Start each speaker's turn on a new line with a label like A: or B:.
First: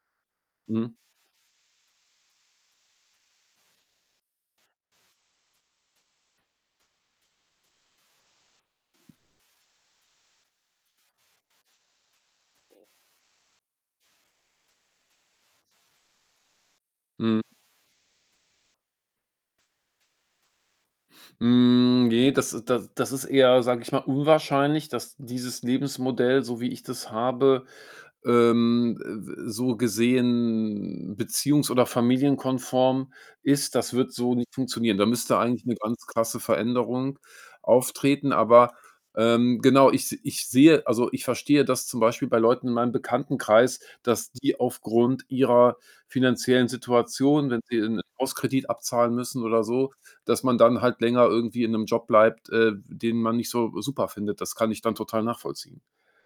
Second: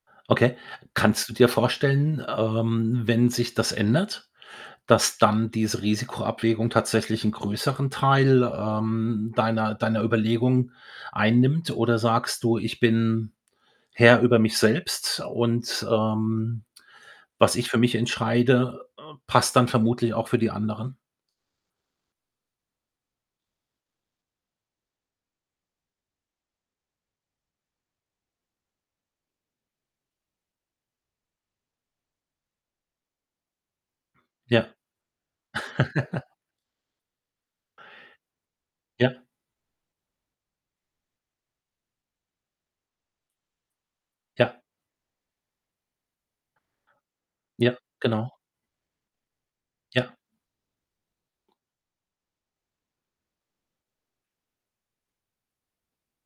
A: Okay.
B: Mhm.
A: Kannst du dir vorstellen, ähm, wenn sich das ändert, dass dann diese Risikoabwägung tatsächlich 'nen größeren Teil, ähm, deiner deiner Überlegung einnimmt? Oder sagst du: „Ich bin Herr über mich selbst und, ähm,
B: Mhm.
A: was ich für mich entscheide, äh, passt dann vermutlich auch für die anderen?“
B: Hm, ne, das da das ist eher, sage ich mal, unwahrscheinlich, dass dieses Lebensmodell, so wie ich das habe, ähm, ä ä so gesehen beziehungs oder familienkonform ist. Das wird so nicht
A: Ja.
B: funktionieren. Da müsste eigentlich 'ne ganz krasse Veränderung auftreten. Aber,
A: Ja.
B: ähm, genau, ich s ich sehe also, ich verstehe, dass zum Beispiel bei Leuten in meinem Bekanntenkreis, dass die
A: Ja.
B: aufgrund ihrer finanziellen Situation, wenn
A: Ja,
B: sie 'nen
A: genau.
B: Hauskredit abzahlen müssen oder so,
A: Ja.
B: dass man dann halt länger irgendwie in 'nem Job bleibt, äh, den man nicht so super findet. Das kann ich dann total nachvollziehen.